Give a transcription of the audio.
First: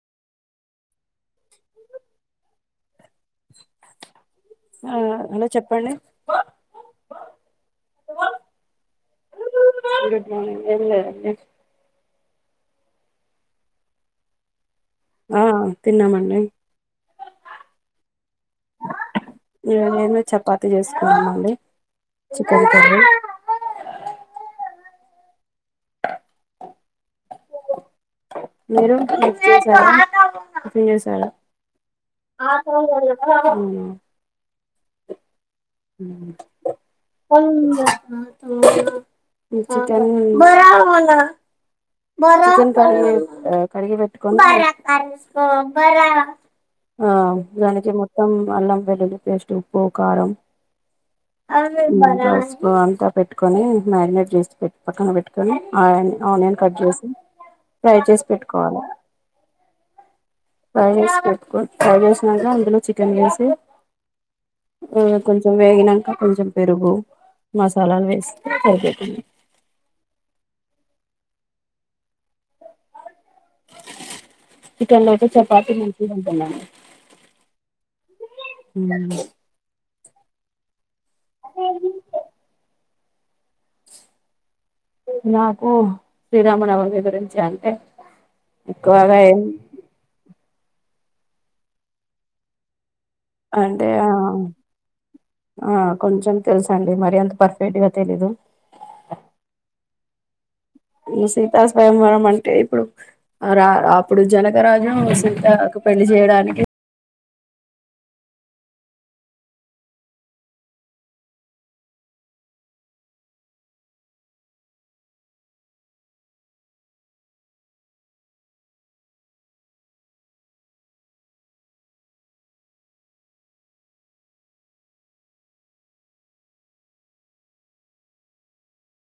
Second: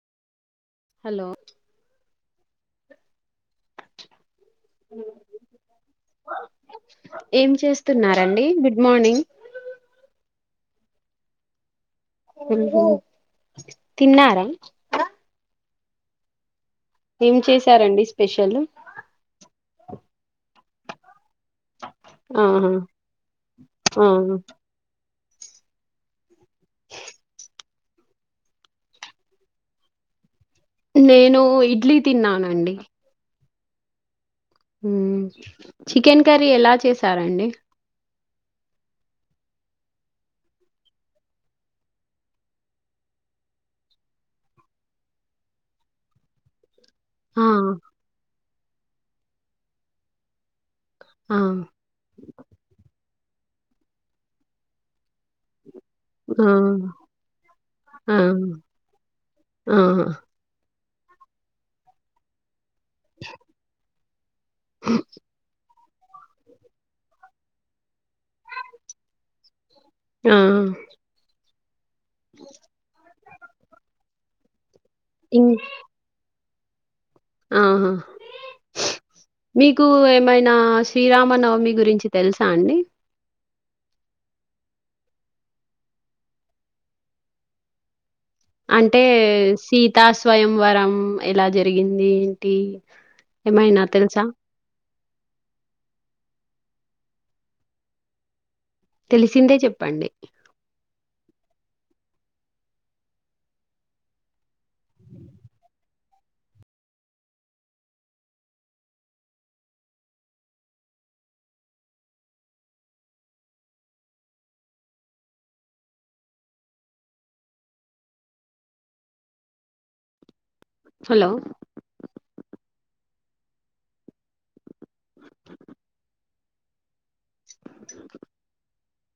hello hello hello చెప్పండి ఏం చేస్తున్నారండి గుడ్ మార్నింగ్ గుడ్ మార్నింగ్ ఏం లేదండి ఊహు తిన్నారా ఆ తిన్నామండి ఏం చేశారండి స్పెషలు ఇంకా చేసుకోలే అండీ చికెన్ ఆహా కర్రీ ఆ మీరు టిఫిన్ చేశారా టిఫిన్ చేశారా నేను ఇడ్లీ తిన్నానండి ఊ ఊ చికెన్ కర్రీ ఎలా చేసారండి చికెన్ [unintelligible] చికెన్ కర్రీ ఆ కడిగి బెట్టుకొని ఆ దానికి మొత్తం అల్లం వెల్లుల్లి పేస్ట్ ఉప్పు కారం ఆ పసుపు అంతా పెట్టుకొని మ్యాగ్నేట్ చేసి పెట్ పక్కన పెట్టుకొని ఆ ఆ ఆనియన్ కట్ చేసి ఫ్రై ఆ చేసి పెట్టుకోవాలి ఆ ఫ్రై చేే పెటు కొని ఫ్రై చేసినాక అందులో చికెన్ వేసి ఆ వేగినక కొంచెం పెరుగు మసాలాలు వేసి స్తే అయిపోతుంది హలో [unintelligible] చికెన్ లోకి ఇం చపాతి మంచిగుంటుంద ఆహా ఊ మీకు ఏమైనా శ్రీరామనవమి గురించి తెలుసా అండి నాకు శ్రీరామనవమి గురించి అంటే అంటే ఎక్కువగా ఏం సీతా స్వయం వరం ఎలా జరిగింది ఏంటి ఏమైనా అంటే ఆ తెలుసా ఆ కొంచెం తెలుసండి మరి అంత పర్ఫెక్ట్ గా తెలీదు తెలిసిందే చెప్పండి ఊ సీతా స్వయంవరం అంటే ఇప్పుడు ఆ రా అప్పుడు జనకరాజూ సీత పెళ్లి చేయడానికి హలో